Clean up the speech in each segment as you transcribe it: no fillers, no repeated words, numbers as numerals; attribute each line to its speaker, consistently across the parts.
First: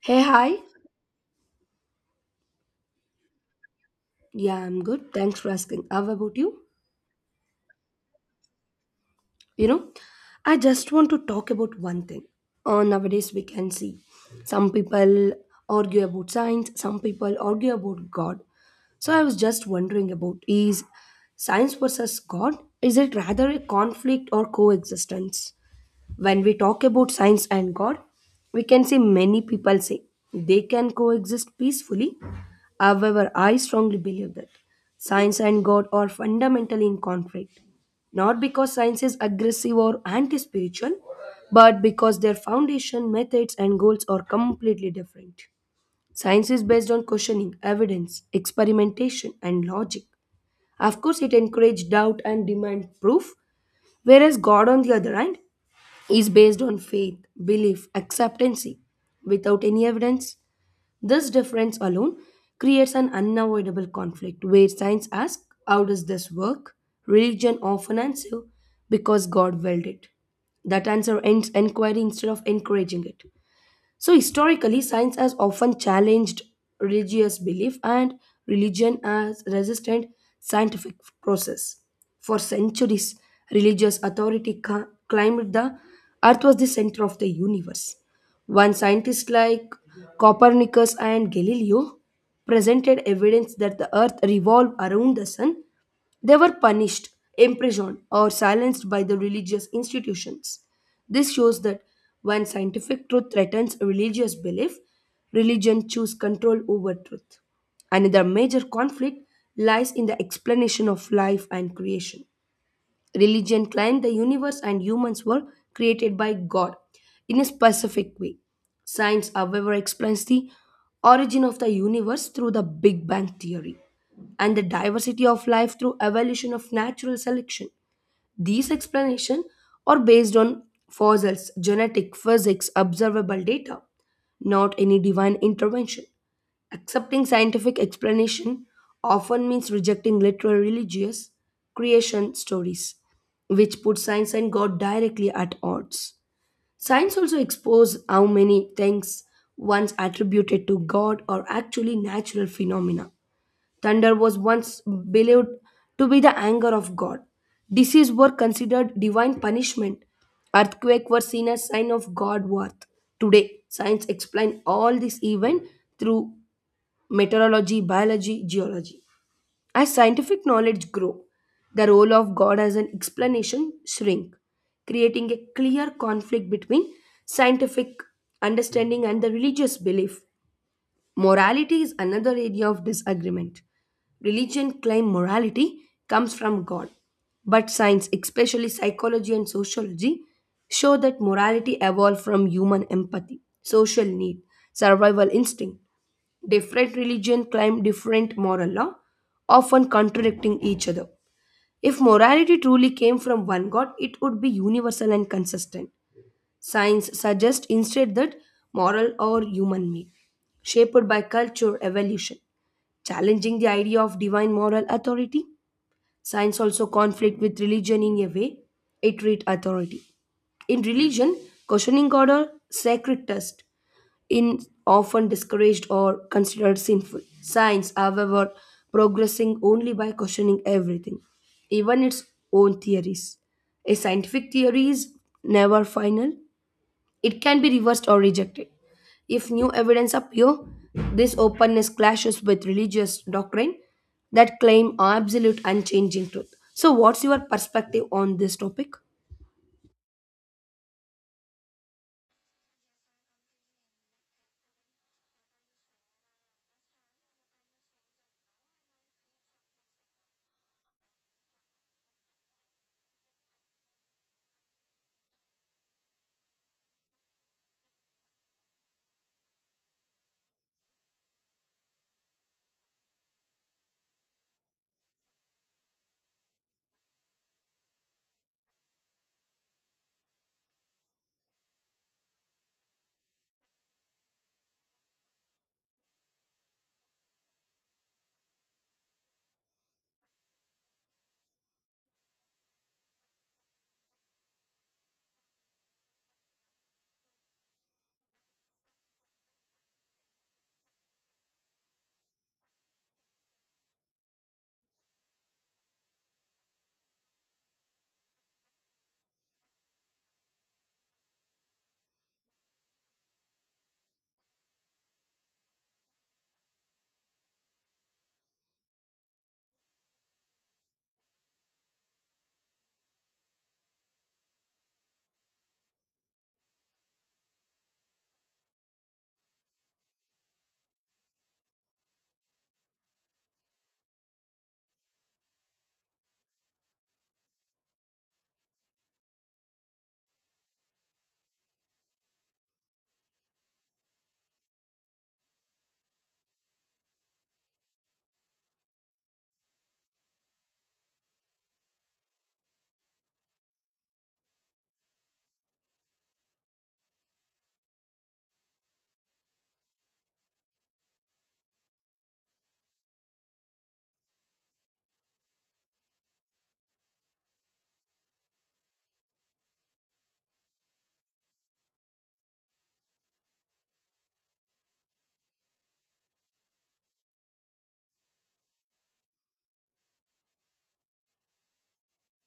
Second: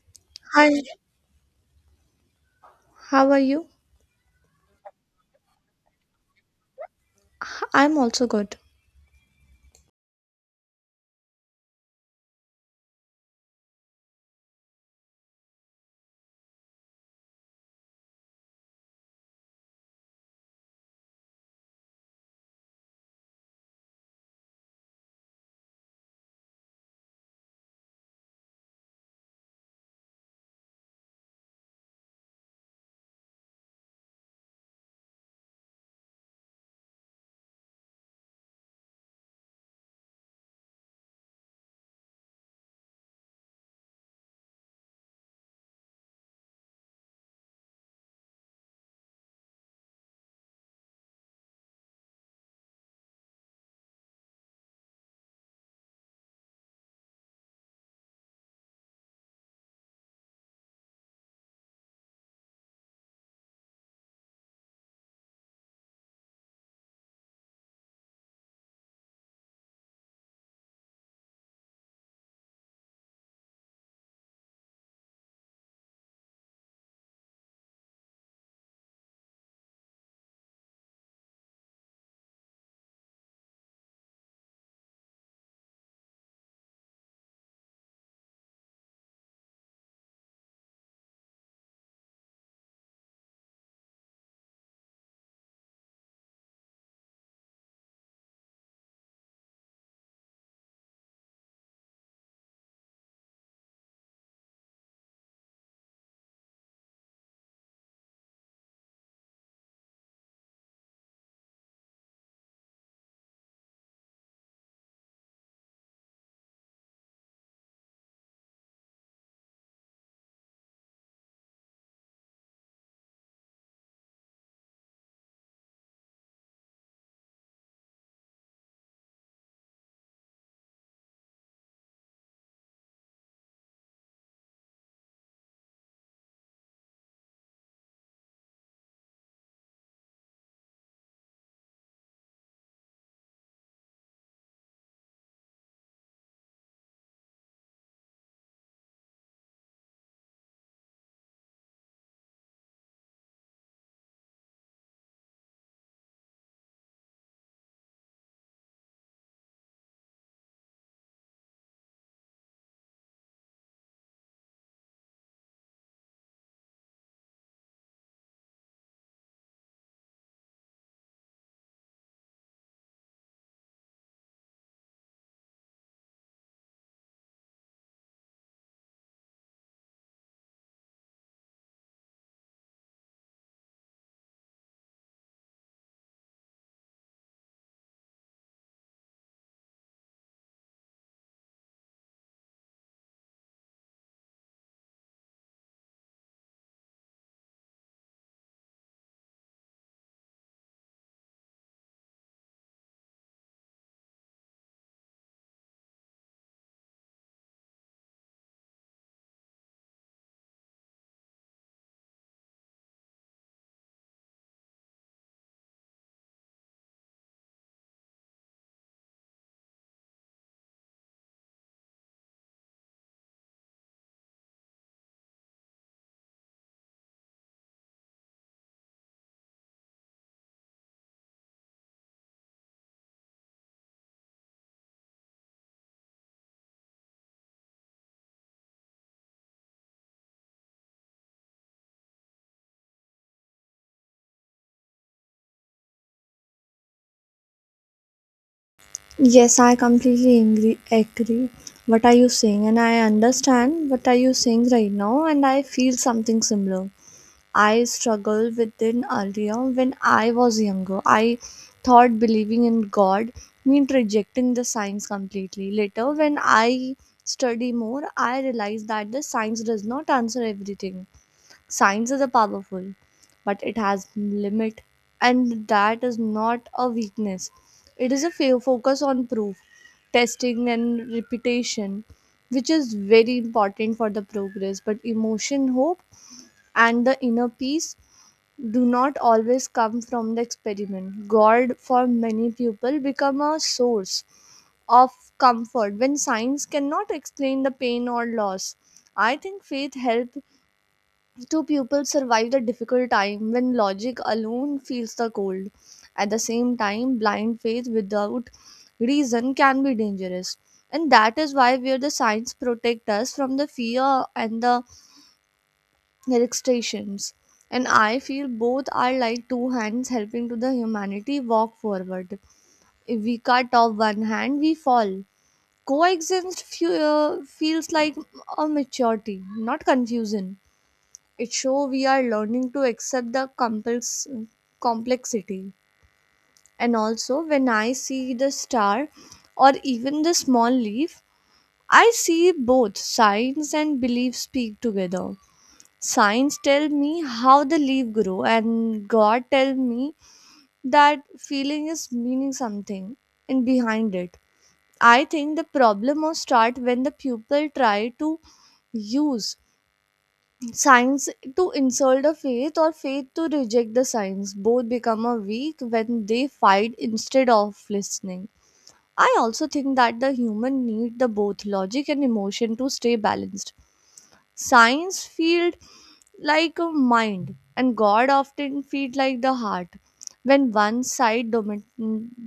Speaker 1: Hey, hi.
Speaker 2: Hi, how are you?
Speaker 1: Yeah, I'm good. Thanks for asking. How about you?
Speaker 2: I'm also good.
Speaker 1: You know, I just want to talk about one thing. Nowadays, we can see some people argue about science, some people argue about God. So I was just wondering about is science versus God? Is it rather a conflict or coexistence? When we talk about science and God, we can see many people say they can coexist peacefully. However, I strongly believe that science and God are fundamentally in conflict, not because science is aggressive or anti spiritual, but because their foundation, methods, and goals are completely different. Science is based on questioning, evidence, experimentation, and logic. Of course, it encourages doubt and demands proof, whereas God, on the other hand, is based on faith, belief, acceptancy, without any evidence. This difference alone creates an unavoidable conflict where science asks, how does this work? Religion often answers, because God willed it. That answer ends inquiry instead of encouraging it. So, historically, science has often challenged religious belief and religion as resistant scientific process. For centuries, religious authority claimed the earth was the center of the universe. One scientist like Copernicus and Galileo presented evidence that the earth revolved around the sun. They were punished, imprisoned, or silenced by the religious institutions. This shows that when scientific truth threatens religious belief, religion chooses control over truth. Another major conflict lies in the explanation of life and creation. Religion claimed the universe and humans were created by God in a specific way. Science, however, explains the origin of the universe through the Big Bang theory and the diversity of life through evolution of natural selection. These explanations are based on fossils, genetic physics, observable data, not any divine intervention. Accepting scientific explanation often means rejecting literal religious creation stories, which put science and God directly at odds. Science also exposes how many things once attributed to God are actually natural phenomena. Thunder was once believed to be the anger of God. Disease were considered divine punishment. Earthquake were seen as sign of God worth. Today, science explains all this event through meteorology, biology, geology. As scientific knowledge grow, the role of God as an explanation shrink, creating a clear conflict between scientific understanding and the religious belief. Morality is another area of disagreement. Religion claim morality comes from God, but science, especially psychology and sociology, show that morality evolved from human empathy, social need, survival instinct. Different religions claim different moral law, often contradicting each other. If morality truly came from one God, it would be universal and consistent. Science suggests instead that moral or human made, shaped by culture evolution, challenging the idea of divine moral authority. Science also conflict with religion in a way it treat authority. In religion, questioning God or sacred test in often discouraged or considered sinful. Science, however, progressing only by questioning everything, even its own theories. A scientific theory is never final, it can be reversed or rejected. If new evidence appear, this openness clashes with religious doctrine that claim absolute unchanging truth. So what's your perspective on this topic?
Speaker 2: Yes, I completely angry, agree. What are you saying? And I understand what are you saying right now, and I feel something similar. I struggled with it earlier when I was younger. I thought believing in God meant rejecting the science completely. Later, when I study more, I realized that the science does not answer everything. Science is a powerful, but it has limit, and that is not a weakness. It is a focus on proof, testing, and repetition, which is very important for the progress. But emotion, hope, and the inner peace do not always come from the experiment. God, for many people, become a source of comfort when science cannot explain the pain or loss. I think faith helps two pupils survive the difficult time when logic alone feels the cold. At the same time, blind faith without reason can be dangerous. And that is why where the signs protect us from the fear and the restrictions. And I feel both are like two hands helping to the humanity walk forward. If we cut off one hand, we fall. Feels like a maturity, not confusion. It show we are learning to accept the complexity. And also, when I see the star or even the small leaf, I see both science and belief speak together. Science tell me how the leaf grow, and God tell me that feeling is meaning something and behind it. I think the problem will start when the pupil try to use science to insult a faith, or faith to reject the science. Both become a weak when they fight instead of listening. I also think that the human need the both logic and emotion to stay balanced. Science field like a mind, and God often feed like the heart. When one side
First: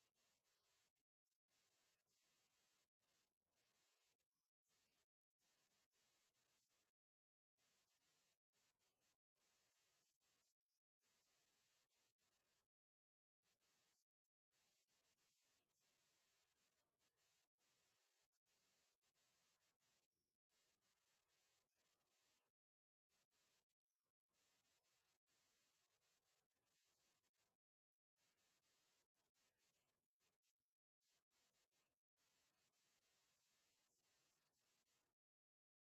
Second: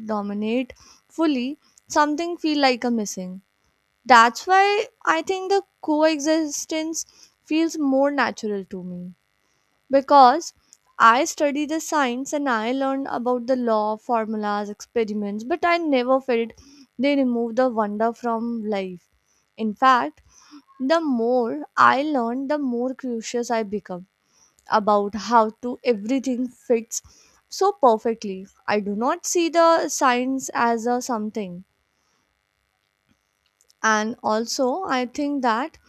Speaker 2: dominate fully, something feel like a missing. That's why I think the coexistence feels more natural to me, because I study the science and I learned about the law, formulas, experiments, but I never felt they remove the wonder from life. In fact, the more I learn, the more curious I become about how to everything fits so perfectly. I do not see the science as a something. And also, I think that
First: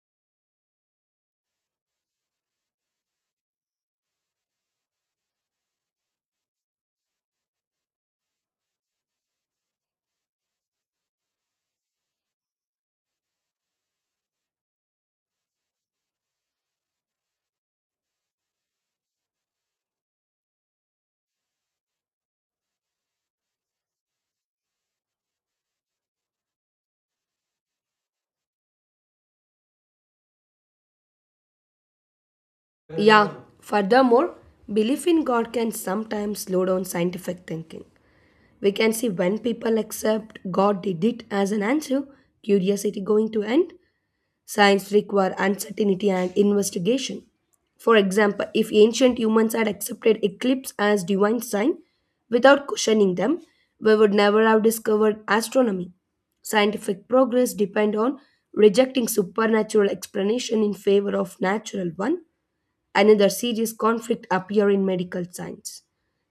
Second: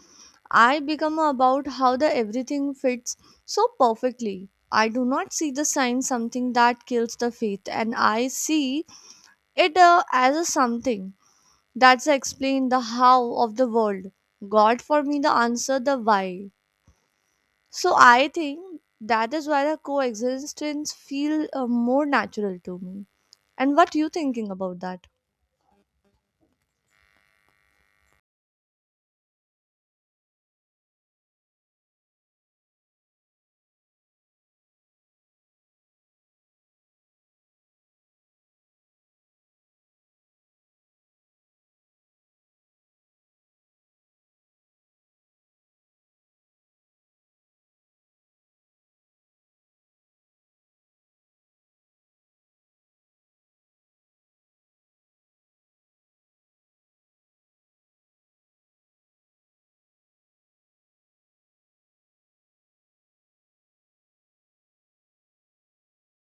Speaker 2: I become about how the everything fits so perfectly. I do not see the sign something that kills the faith, and I see it as a something that's explain the how of the world. God for me the answer the why. So I think that is why the coexistence feel more natural to me. And what you thinking about that?
Speaker 1: Yeah, furthermore, belief in God can sometimes slow down scientific thinking. We can see when people accept God did it as an answer, curiosity going to end. Science requires uncertainty and investigation. For example, if ancient humans had accepted eclipse as divine sign without questioning them, we would never have discovered astronomy. Scientific progress depend on rejecting supernatural explanation in favor of natural one. Another serious conflict appear in medical science.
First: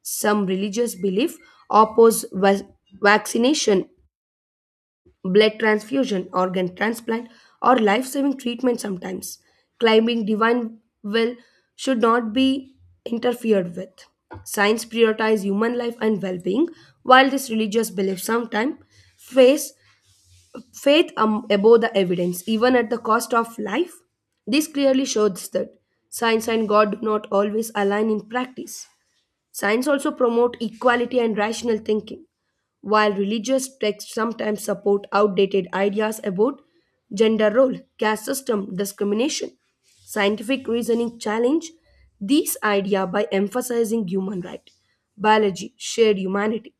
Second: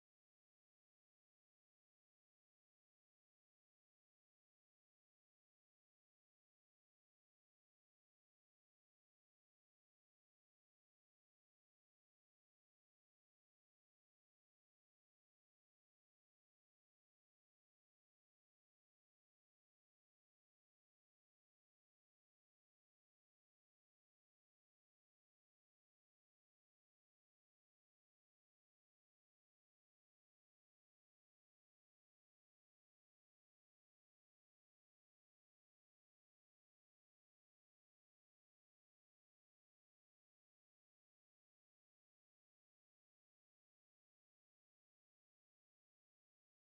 Speaker 1: Some religious belief oppose vaccination, blood transfusion, organ transplant, or life saving treatment sometimes. Climbing divine will should not be interfered with. Science prioritizes human life and well being, while this religious belief sometimes face faith above the evidence, even at the cost of life. This clearly shows that science and God do not always align in practice. Science also promote equality and rational thinking, while religious texts sometimes support outdated ideas about gender role, caste system, discrimination. Scientific reasoning challenge these ideas by emphasizing human right, biology, shared humanity.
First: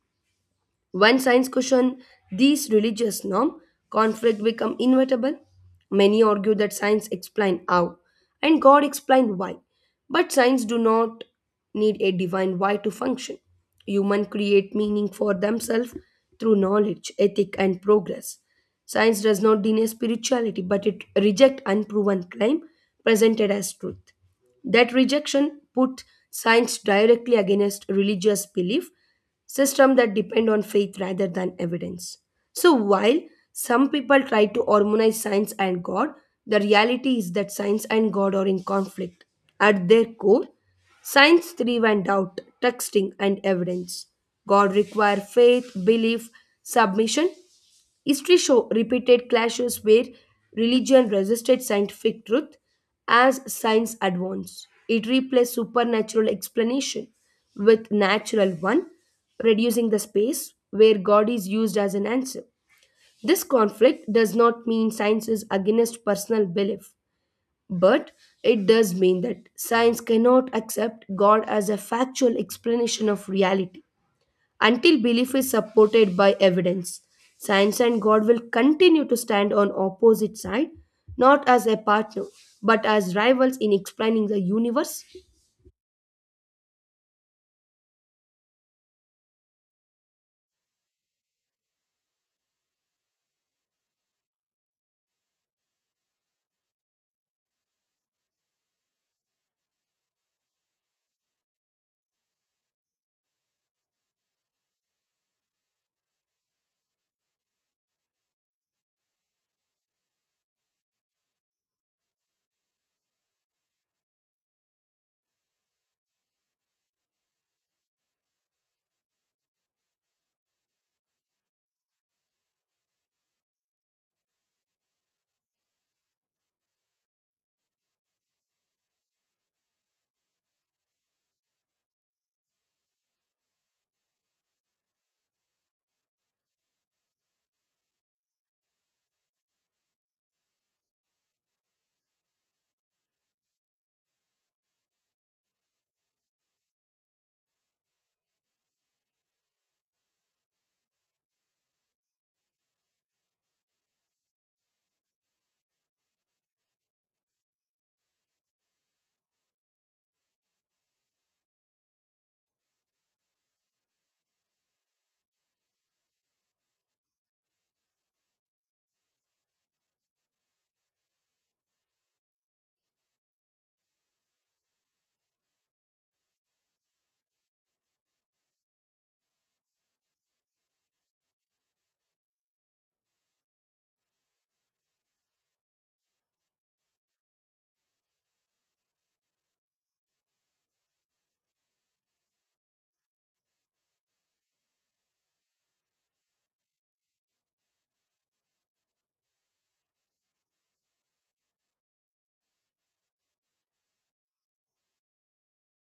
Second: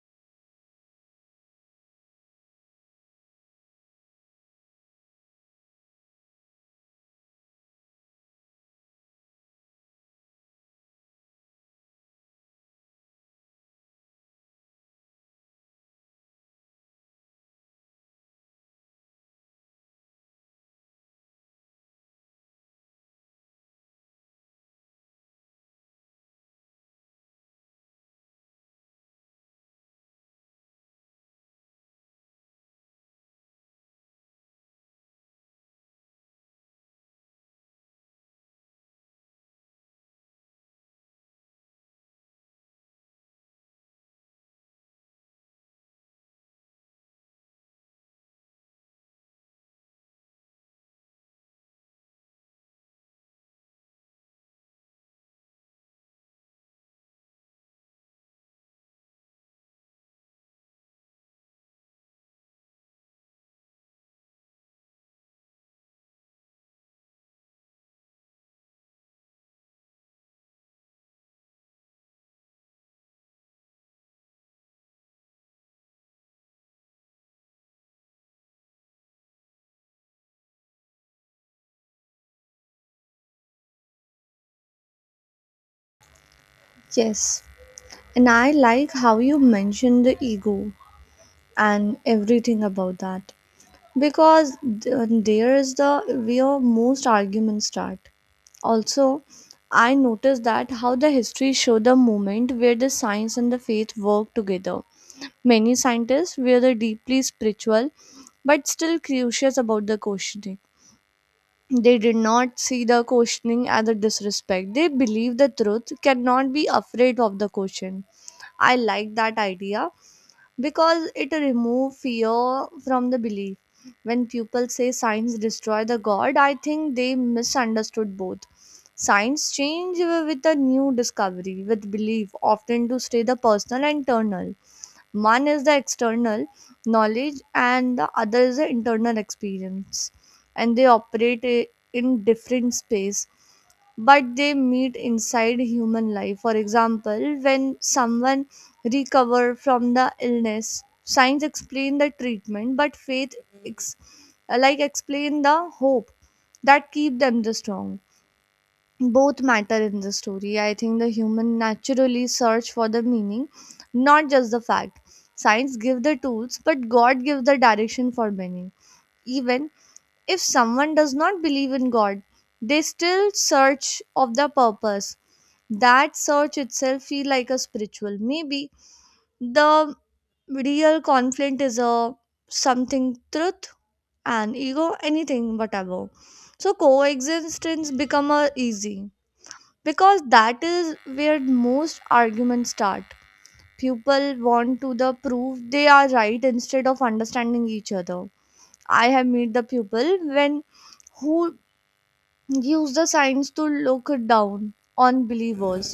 Speaker 1: When science question these religious norm, conflict become inevitable. Many argue that science explain how and God explain why. But science do not need a divine why to function. Human create meaning for themselves through knowledge, ethic and progress. Science does not deny spirituality but it reject unproven claim presented as truth. That rejection put science directly against religious belief systems that depend on faith rather than evidence. So while some people try to harmonize science and God, the reality is that science and God are in conflict. At their core, science thrives on doubt, texting and evidence. God requires faith, belief, submission. History show repeated clashes where religion resisted scientific truth. As science advanced, it replaced supernatural explanation with natural one, reducing the space where God is used as an answer. This conflict does not mean science is against personal belief, but it does mean that science cannot accept God as a factual explanation of reality. Until belief is supported by evidence, science and God will continue to stand on opposite side, not as a partner, but as rivals in explaining the universe.
Speaker 2: Yes, and I like how you mentioned the ego and everything about that, because there is the where most arguments start. Also, I noticed that how the history show the moment where the science and the faith work together. Many scientists were the deeply spiritual but still curious about the questioning. They did not see the questioning as a disrespect. They believe the truth cannot be afraid of the question. I like that idea because it removes fear from the belief. When people say science destroy the god, I think they misunderstood both. Science change with a new discovery, with belief, often to stay the personal and eternal. One is the external knowledge, and the other is the internal experience, and they operate in different space, but they meet inside human life. For example, when someone recover from the illness, science explain the treatment, but faith ex- like explain the hope that keep them the strong. Both matter in the story. I think the human naturally search for the meaning, not just the fact. Science give the tools, but God gives the direction for many. Even if someone does not believe in God, they still search of the purpose. That search itself feel like a spiritual. Maybe the real conflict is a something truth and ego anything whatever. So coexistence become a easy, because that is where most arguments start. People want to the prove they are right instead of understanding each other. I have met the people when who use the science to look down on believers,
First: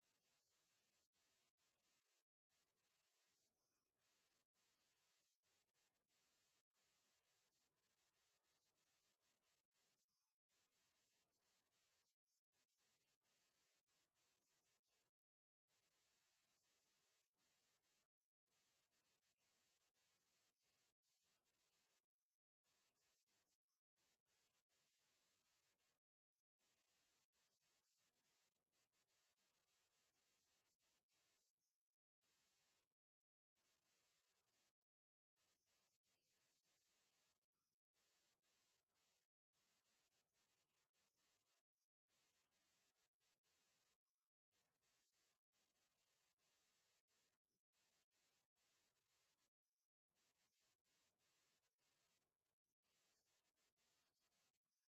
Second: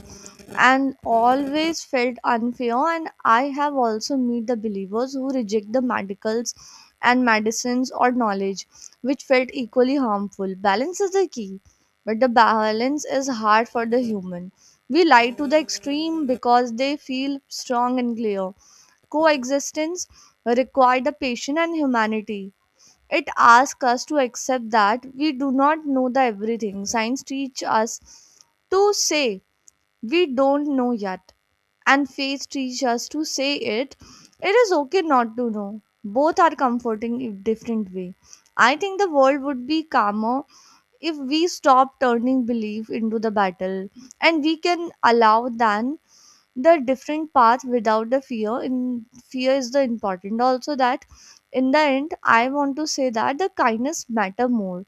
Speaker 2: and always felt unfair. And I have also met the believers who reject the medicals and medicines or knowledge, which felt equally harmful. Balance is the key, but the balance is hard for the human. We lie to the extreme because they feel strong and clear. Coexistence require the patience and humanity. It asks us to accept that we do not know the everything. Science teach us to say we don't know yet, and faith teach us to say it it is okay not to know. Both are comforting in different way. I think the world would be calmer if we stop turning belief into the battle, and we can allow then the different path without the fear in. Fear is the important also that. In the end, I want to say that the kindness matter more,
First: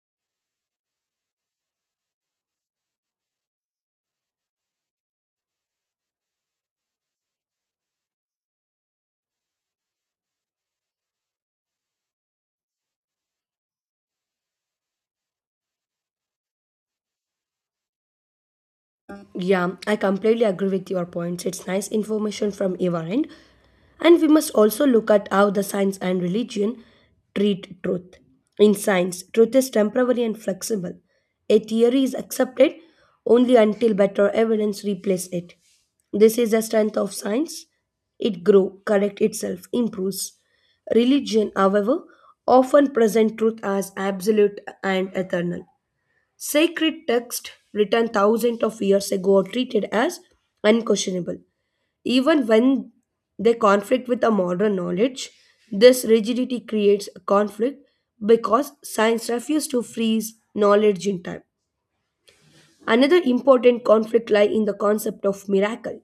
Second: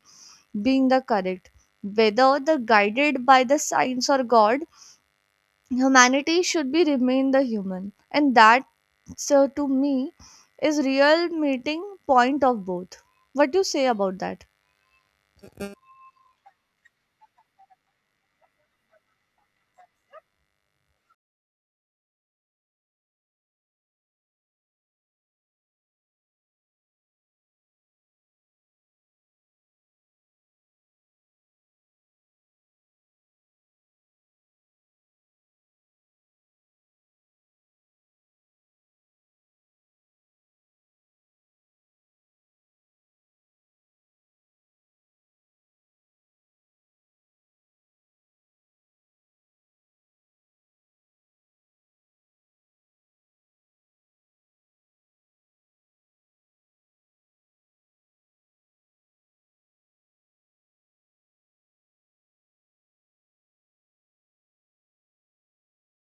Speaker 2: being the correct, whether the guided by the science or God. Humanity should be remain the human and that. So to me is real meeting point of both. What do you say about that?
Speaker 1: Yeah, I completely agree with your points. It's nice information from your end. And we must also look at how the science and religion treat truth. In science, truth is temporary and flexible. A theory is accepted only until better evidence replaces it. This is the strength of science. It grows, corrects itself, improves. Religion, however, often present truth as absolute and eternal. Sacred texts written thousands of years ago are treated as unquestionable. Even when they conflict with a modern knowledge, this rigidity creates a conflict because science refuses to freeze knowledge in time. Another important conflict lies in the concept of miracle.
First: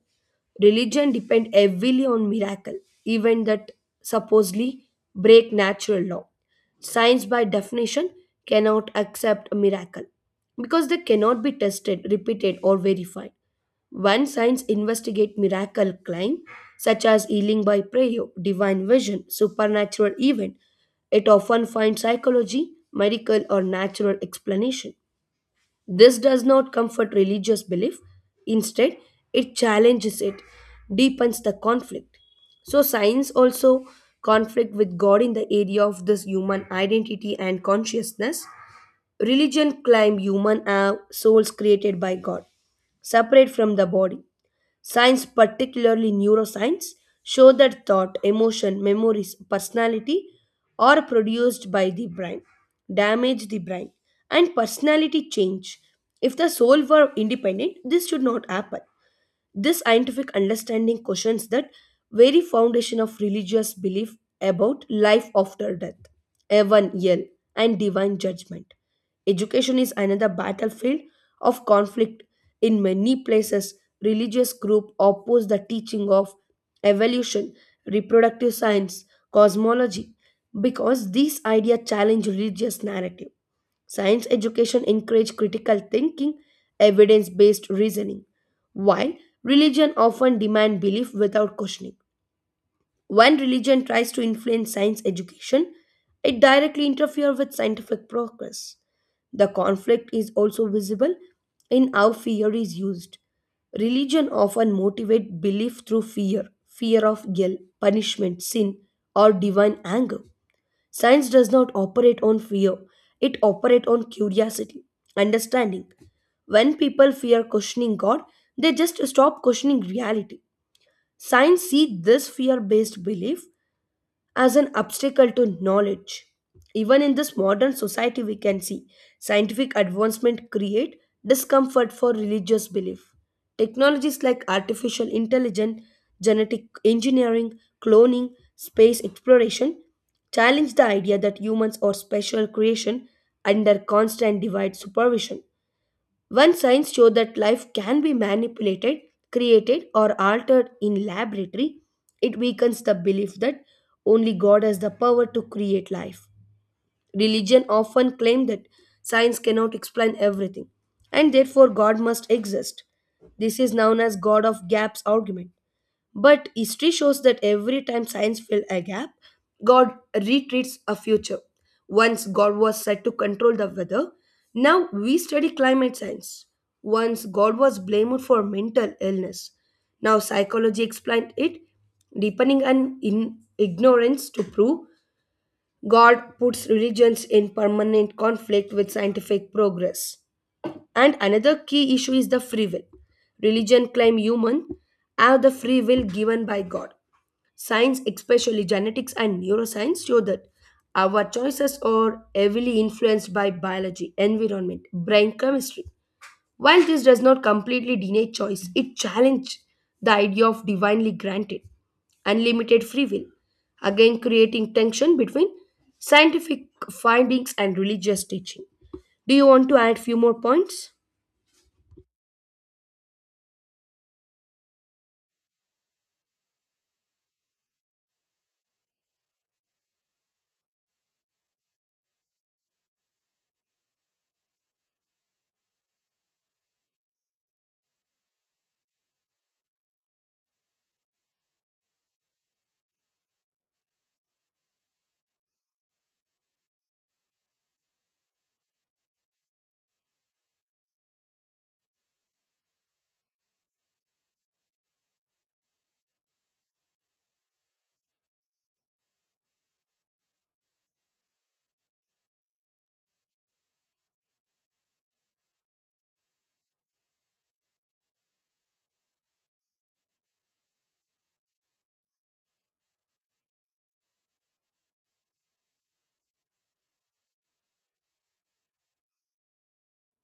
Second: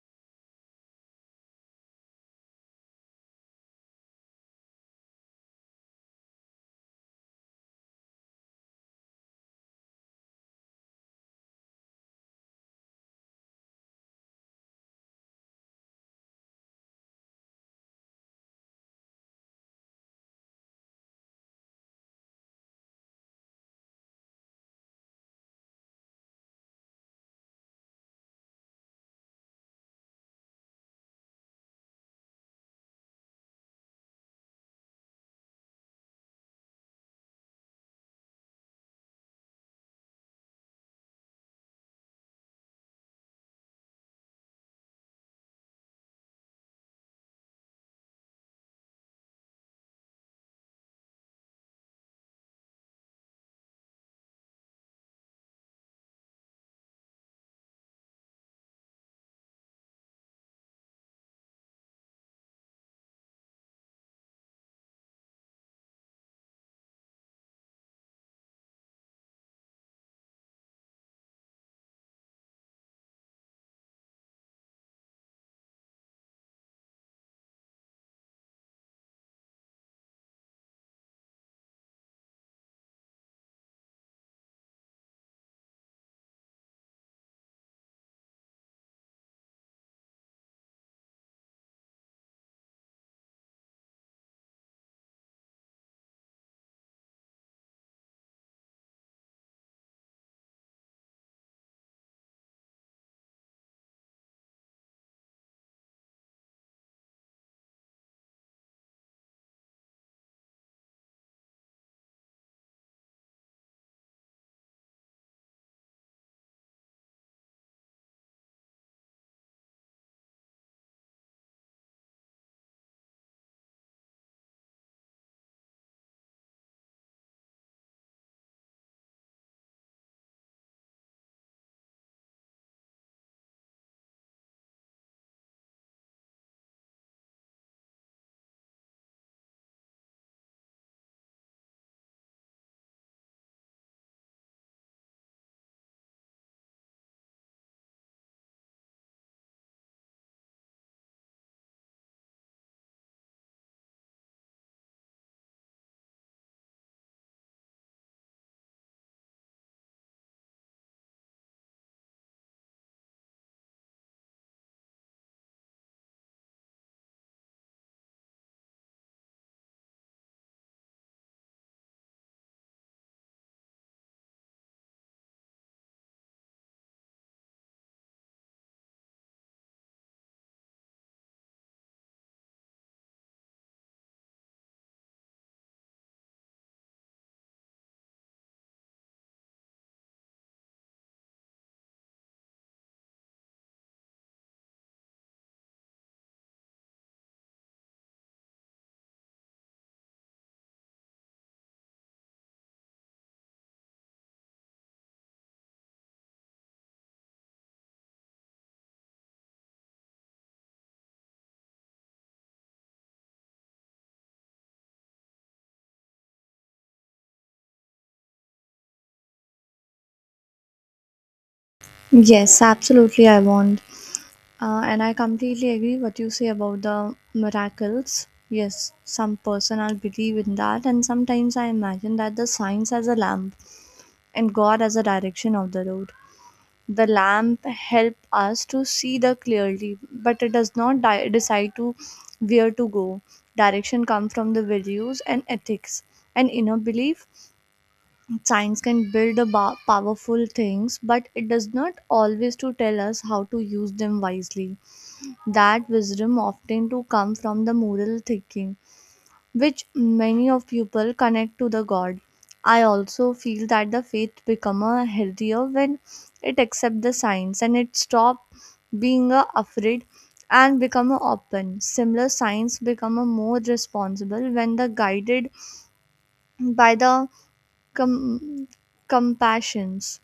Speaker 1: Religion depend heavily on miracle, even that supposedly break natural law. Science by definition cannot accept a miracle because they cannot be tested, repeated or verified. When science investigate miracle claim such as healing by prayer, divine vision, supernatural event, it often finds psychology, miracle, or natural explanation. This does not comfort religious belief, instead, it challenges it, deepens the conflict. So, science also conflict with God in the area of this human identity and consciousness. Religion claim human are souls created by God, separate from the body. Science, particularly neuroscience, show that thought, emotion, memories, personality are produced by the brain, damage the brain, and personality change. If the soul were independent, this should not happen. This scientific understanding questions that very foundation of religious belief about life after death, heaven, hell, and divine judgment. Education is another battlefield of conflict. In many places, religious groups oppose the teaching of evolution, reproductive science, cosmology, because these ideas challenge religious narrative. Science education encourages critical thinking, evidence-based reasoning, while religion often demands belief without questioning. When religion tries to influence science education, it directly interferes with scientific progress. The conflict is also visible in how fear is used. Religion often motivates belief through fear, fear of guilt, punishment, sin, or divine anger. Science does not operate on fear, it operates on curiosity, understanding. When people fear questioning God, they just stop questioning reality. Science sees this fear based belief as an obstacle to knowledge. Even in this modern society, we can see scientific advancement create discomfort for religious belief. Technologies like artificial intelligence, genetic engineering, cloning, space exploration challenge the idea that humans are special creation under constant divine supervision. One science showed that life can be manipulated, created, or altered in laboratory. It weakens the belief that only God has the power to create life. Religion often claims that science cannot explain everything, and therefore God must exist. This is known as God of Gaps argument. But history shows that every time science filled a gap, God retreats a future. Once God was said to control the weather, now we study climate science. Once God was blamed for mental illness, now psychology explained it, deepening an in ignorance to prove God puts religions in permanent conflict with scientific progress. And another key issue is the free will. Religion claim human have the free will given by God. Science, especially genetics and neuroscience, show that our choices are heavily influenced by biology, environment, brain chemistry. While this does not completely deny choice, it challenges the idea of divinely granted, unlimited free will, again creating tension between scientific findings and religious teaching. Do you want to add few more points?
Speaker 2: Yes, absolutely. And I completely agree what you say about the miracles. Yes, some person I'll believe in that, and sometimes I imagine that the signs as a lamp and God as a direction of the road. The lamp help us to see the clearly, but it does not decide to where to go. Direction come from the values and ethics and inner belief. Science can build a powerful things, but it does not always to tell us how to use them wisely. That wisdom often to come from the moral thinking, which many of people connect to the God. I also feel that the faith become a healthier when it accept the science and it stop being a afraid and become a open. Similar science become a more responsible when the guided by the com- compassions,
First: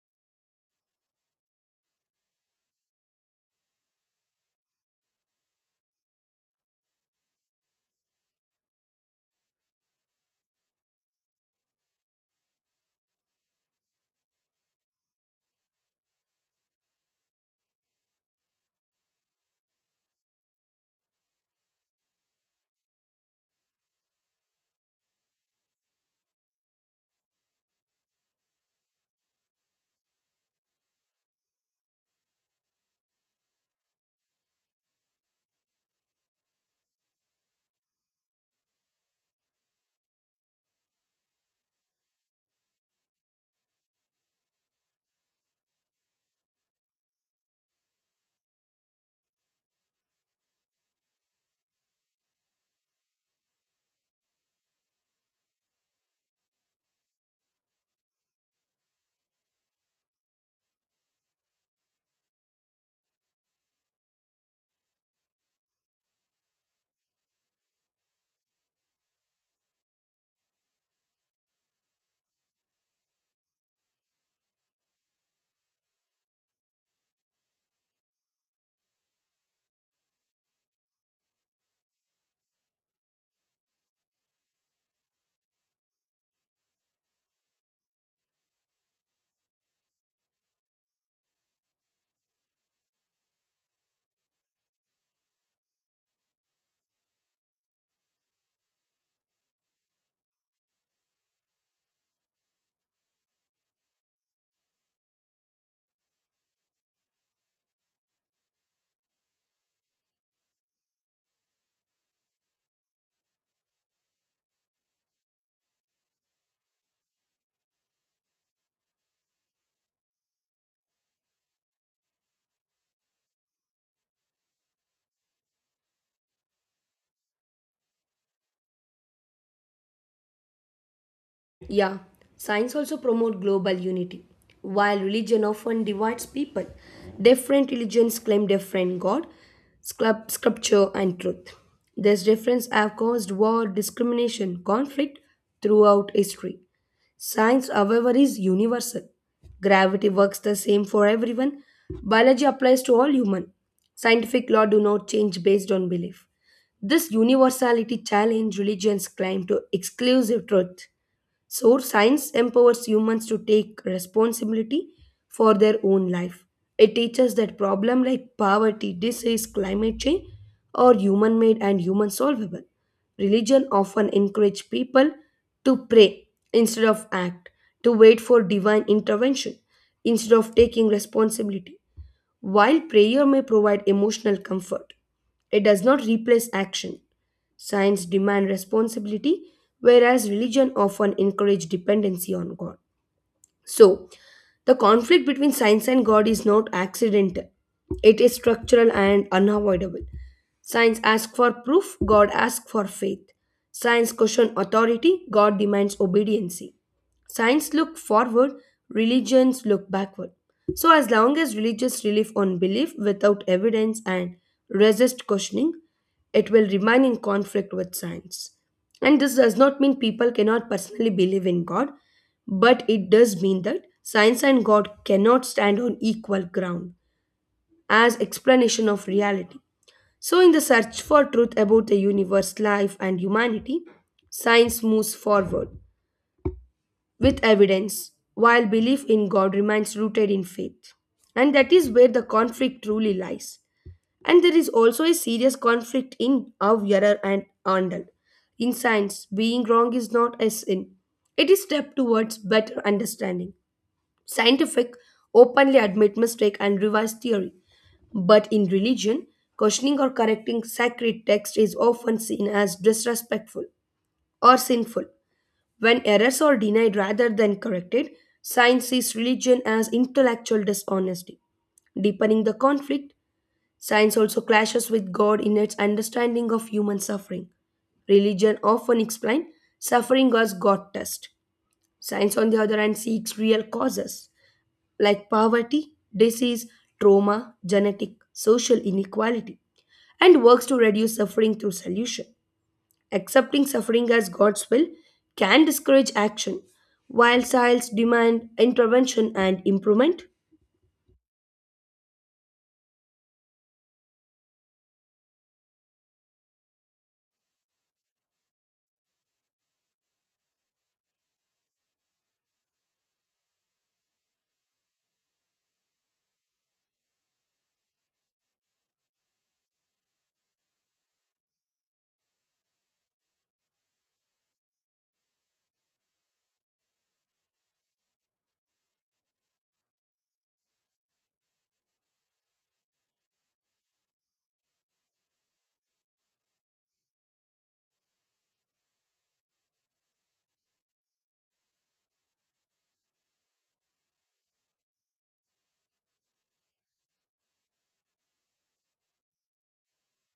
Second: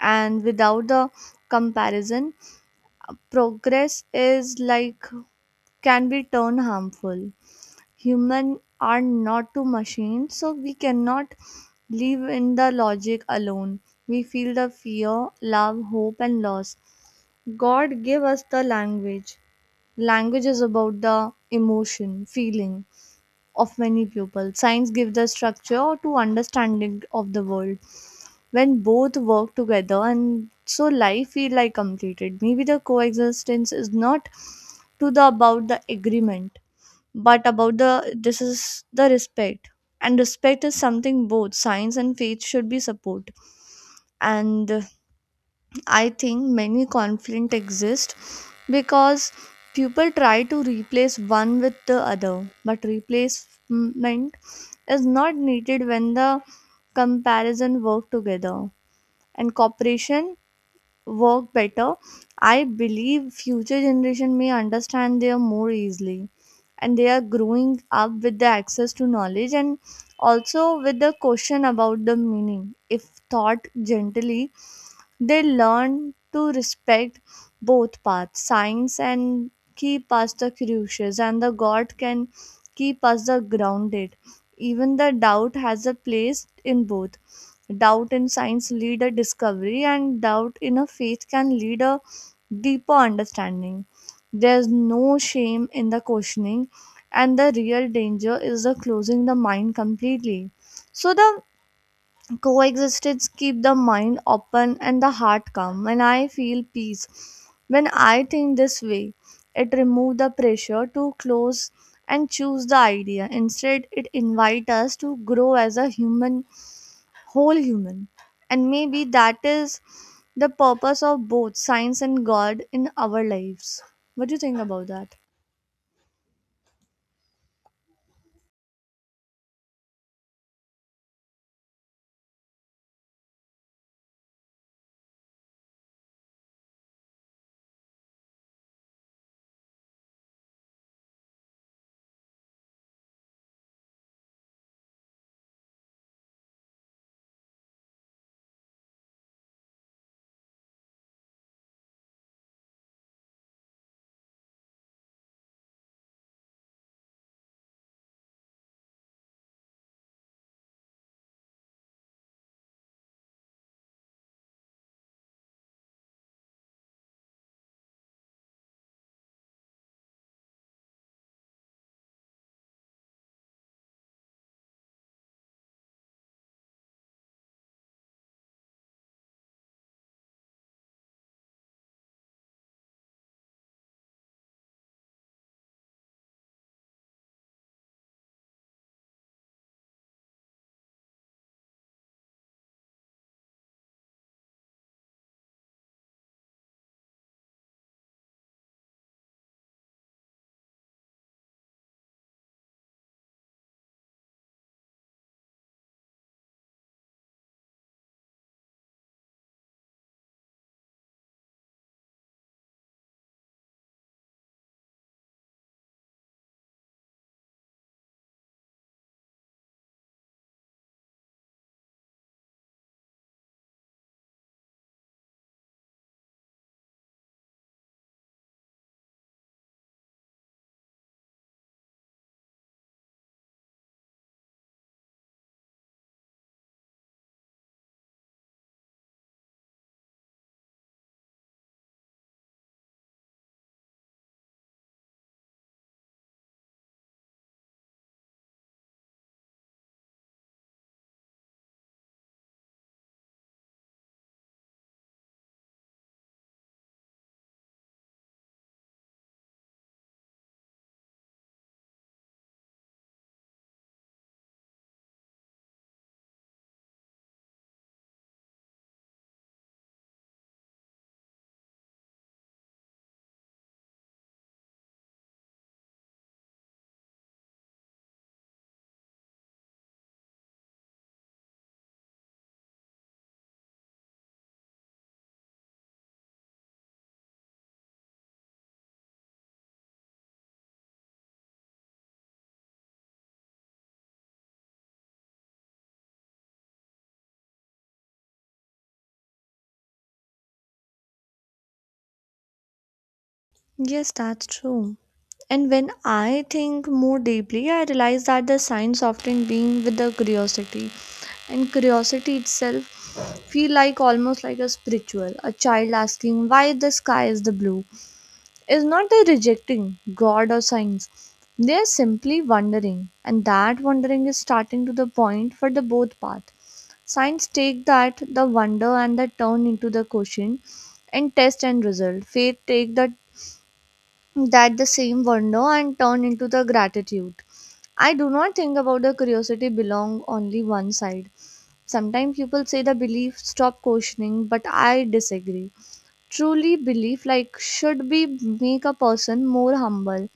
Speaker 2: and without the comparison progress is like can be turned harmful. Human are not to machines, so we cannot live in the logic alone. We feel the fear, love, hope, and loss. God gave us the language. Language is about the emotion feeling of many people. Science gives the structure to understanding of the world. When both work together, and so life feel like completed. Maybe the coexistence is not to the about the agreement, but about the this is the respect. And respect is something both science and faith should be support. And I think many conflict exist because people try to replace one with the other, but replacement is not needed when the comparison work together, and cooperation work better. I believe future generation may understand their more easily, and they are growing up with the access to knowledge, and also with the question about the meaning. If taught gently, they learn to respect both paths. Science and keep us the curious, and the God can keep us the grounded. Even the doubt has a place in both. Doubt in science lead a discovery, and doubt in a faith can lead a deeper understanding. There's no shame in the questioning, and the real danger is the closing the mind completely. So the coexistence keep the mind open and the heart calm, and I feel peace when I think this way. It remove the pressure to close and choose the idea. Instead, it invite us to grow as a human, whole human. And maybe that is the purpose of both science and God in our lives. What do you think about that?
Speaker 1: Yeah, science also promotes global unity. While religion often divides people, different religions claim different God, scripture, and truth. These differences have caused war, discrimination, conflict throughout history. Science, however, is universal. Gravity works the same for everyone. Biology applies to all human. Scientific law do not change based on belief. This universality challenge religion's claim to exclusive truth. So, science empowers humans to take responsibility for their own life. It teaches that problems like poverty, disease, climate change are human made and human solvable. Religion often encourages people to pray instead of act, to wait for divine intervention instead of taking responsibility. While prayer may provide emotional comfort, it does not replace action. Science demand responsibility, whereas religion often encourage dependency on God. So, the conflict between science and God is not accidental, it is structural and unavoidable. Science asks for proof, God asks for faith. Science questions authority, God demands obedience. Science look forward, religions look backward. So as long as religious relief on belief without evidence and resist questioning, it will remain in conflict with science. And this does not mean people cannot personally believe in God. But it does mean that science and God cannot stand on equal ground as explanation of reality. So, in the search for truth about the universe, life, and humanity, science moves forward with evidence, while belief in God remains rooted in faith. And that is where the conflict truly lies. And there is also a serious conflict in of error and Arnold. In science, being wrong is not a sin, it is step towards better understanding. Scientific openly admit mistake and revise theory, but in religion, questioning or correcting sacred text is often seen as disrespectful or sinful. When errors are denied rather than corrected, science sees religion as intellectual dishonesty. Deepening the conflict, science also clashes with God in its understanding of human suffering. Religion often explains suffering as God test. Science, on the other hand, seeks real causes like poverty, disease, trauma, genetic, social inequality, and works to reduce suffering through solution. Accepting suffering as God's will can discourage action, while science demand intervention and improvement.
Speaker 2: Yes, that's true. And when I think more deeply, I realize that the science often being with the curiosity. And curiosity itself feel like almost like a spiritual. A child asking why the sky is the blue is not they rejecting God or science. They are simply wondering. And that wondering is starting to the point for the both path. Science take that the wonder and the turn into the question and test and result. Faith take the that the same wonder and turn into the gratitude. I do not think about the curiosity belong only one side. Sometimes people say the belief stop questioning, but I disagree. Truly belief like should be make a person more humble,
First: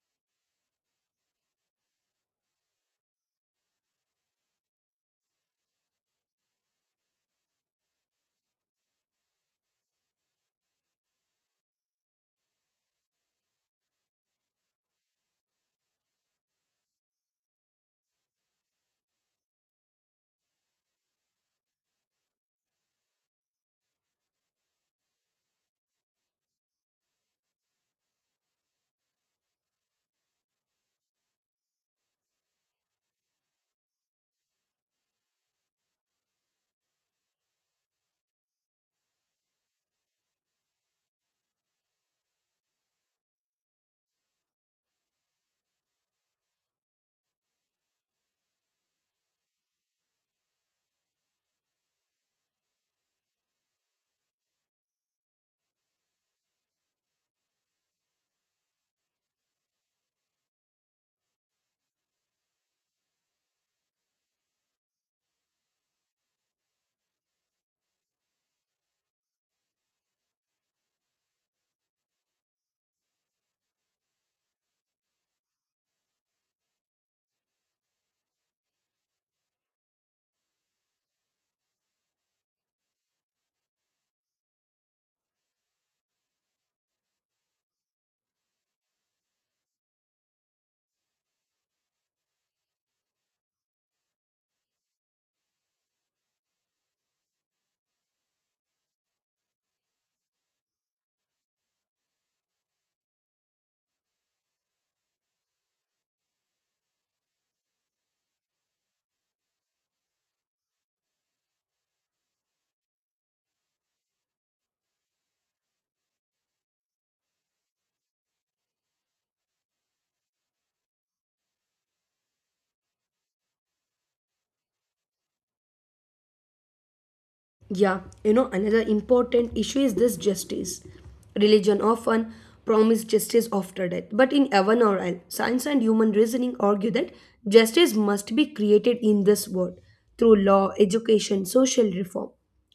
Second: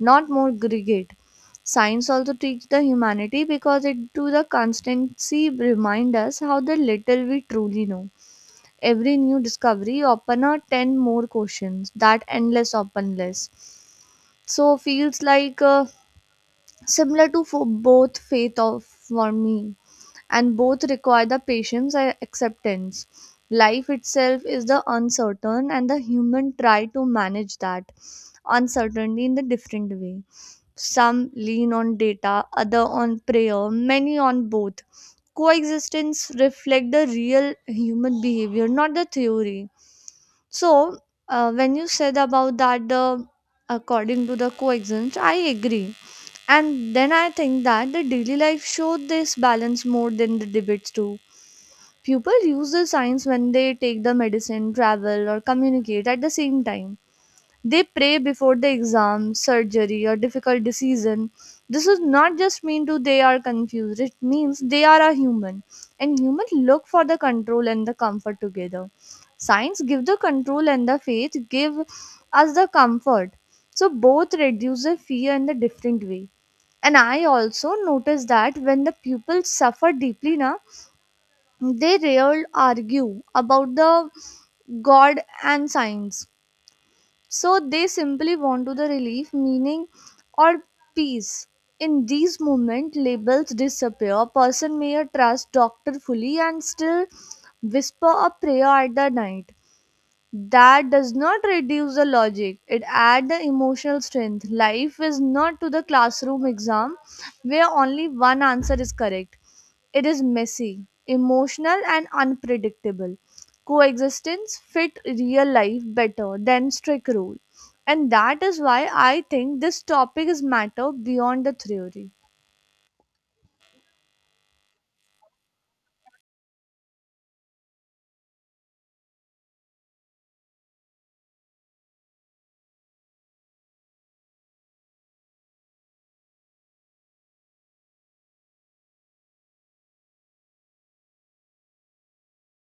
Speaker 2: not more greedy. Science also teach the humanity because it do the constancy remind us how the little we truly know. Every new discovery open a 10 more questions, that endless open list. So feels like Similar to for both faith of for me, and both require the patience and acceptance. Life itself is the uncertain, and the human try to manage that uncertainty in the different way. Some lean on data, other on prayer, many on both. Coexistence reflect the real human behavior, not the theory. So when you said about that the according to the coexistence, I agree. And then I think that the daily life showed this balance more than the debates do. People use the science when they take the medicine, travel, or communicate. At the same time, they pray before the exam, surgery, or difficult decision. This is not just mean to they are confused. It means they are a human, and humans look for the control and the comfort together. Science give the control and the faith give us the comfort. So both reduce the fear in the different way. And I also noticed that when the pupils suffer deeply, na, they rarely argue about the God and science, so they simply want to the relief, meaning, or peace. In these moments, labels disappear. A person may trust doctor fully and still whisper a prayer at the night. That does not reduce the logic, it adds the emotional strength. Life is not to the classroom exam where only one answer is correct. It is messy, emotional, and unpredictable. Coexistence fit real life better than strict rule. And that is why I think this topic is matter beyond the theory.
Speaker 1: Yeah, another important issue is this justice. Religion often promises justice after death, but in heaven or hell, science and human reasoning argue that justice must be created in this world through law, education, social reform.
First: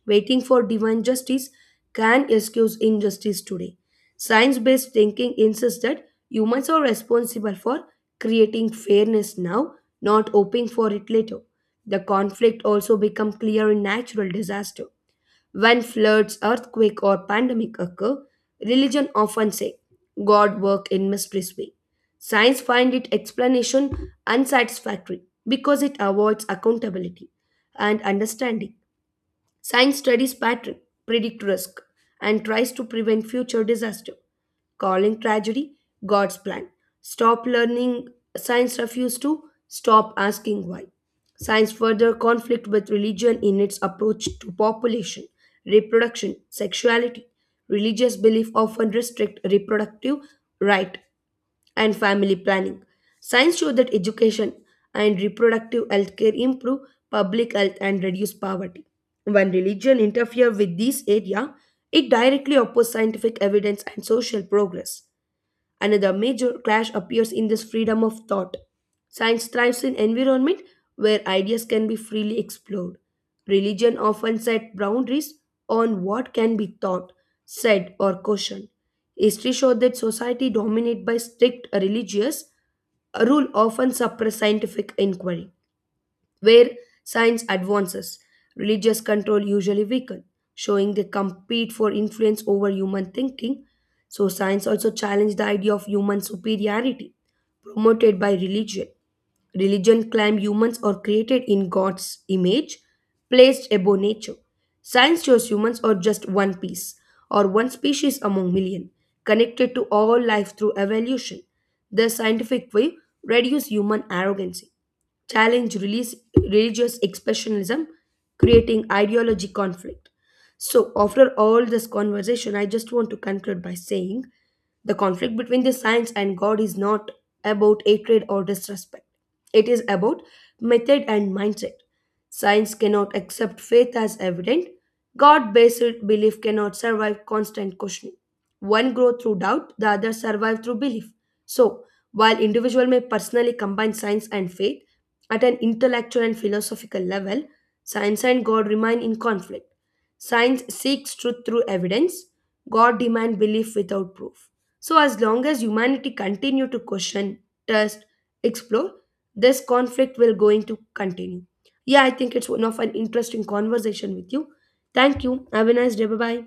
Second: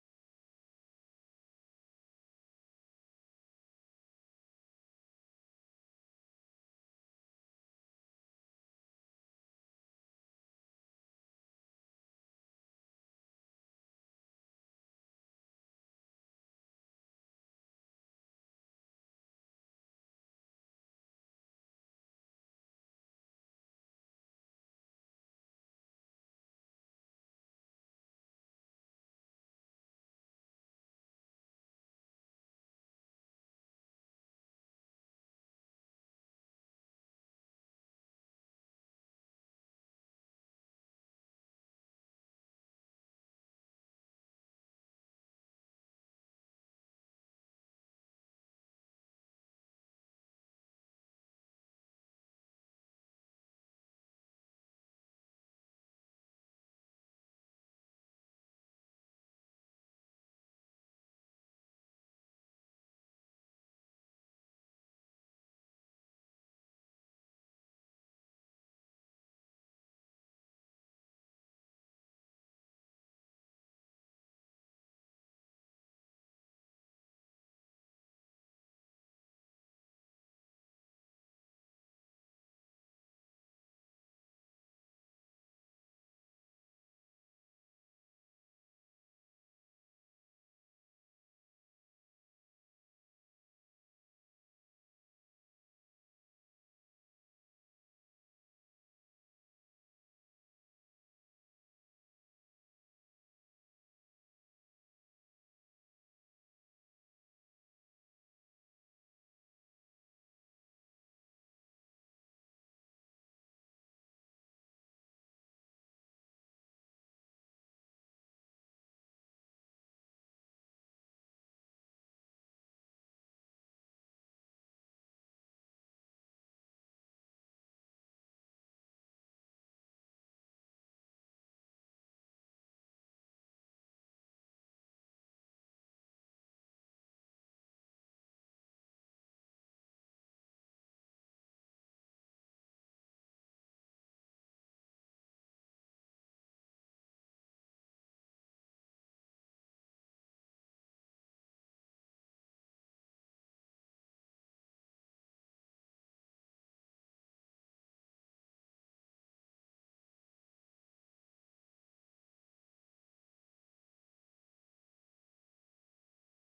Speaker 1: Waiting for divine justice can excuse injustice today. Science based thinking insists that humans are responsible for creating fairness now, not hoping for it later. The conflict also become clear in natural disaster. When floods, earthquake or pandemic occur, religion often say God work in mysterious way. Science find its explanation unsatisfactory because it avoids accountability and understanding. Science studies pattern, predict risk, and tries to prevent future disaster, calling tragedy God's plan. Stop learning, science refuses to, stop asking why. Science further conflict with religion in its approach to population, reproduction, sexuality. Religious belief often restrict reproductive right and family planning. Science shows that education and reproductive health care improve public health and reduce poverty. When religion interferes with this area, it directly opposes scientific evidence and social progress. Another major clash appears in this freedom of thought. Science thrives in environment where ideas can be freely explored. Religion often set boundaries on what can be thought, said, or questioned. History showed that society dominated by strict religious rule often suppress scientific inquiry where science advances, religious control usually weaken, showing they compete for influence over human thinking. So science also challenged the idea of human superiority promoted by religion. Religion claimed humans are created in God's image, placed above nature. Science shows humans are just one piece, or one species among million, connected to all life through evolution. The scientific way reduces human arrogance, challenge release, religious expressionism, creating ideology conflict. So, after all this conversation, I just want to conclude by saying the conflict between the science and God is not about hatred or disrespect. It is about method and mindset. Science cannot accept faith as evident. God based belief cannot survive constant questioning. One grows through doubt, the other survives through belief. So, while individual may personally combine science and faith, at an intellectual and philosophical level, science and God remain in conflict. Science seeks truth through evidence, God demands belief without proof. So, as long as humanity continue to question, test, explore, this conflict will going to continue. Yeah, I think it's one of an interesting conversation with you. Thank you. Have a nice day. Bye bye.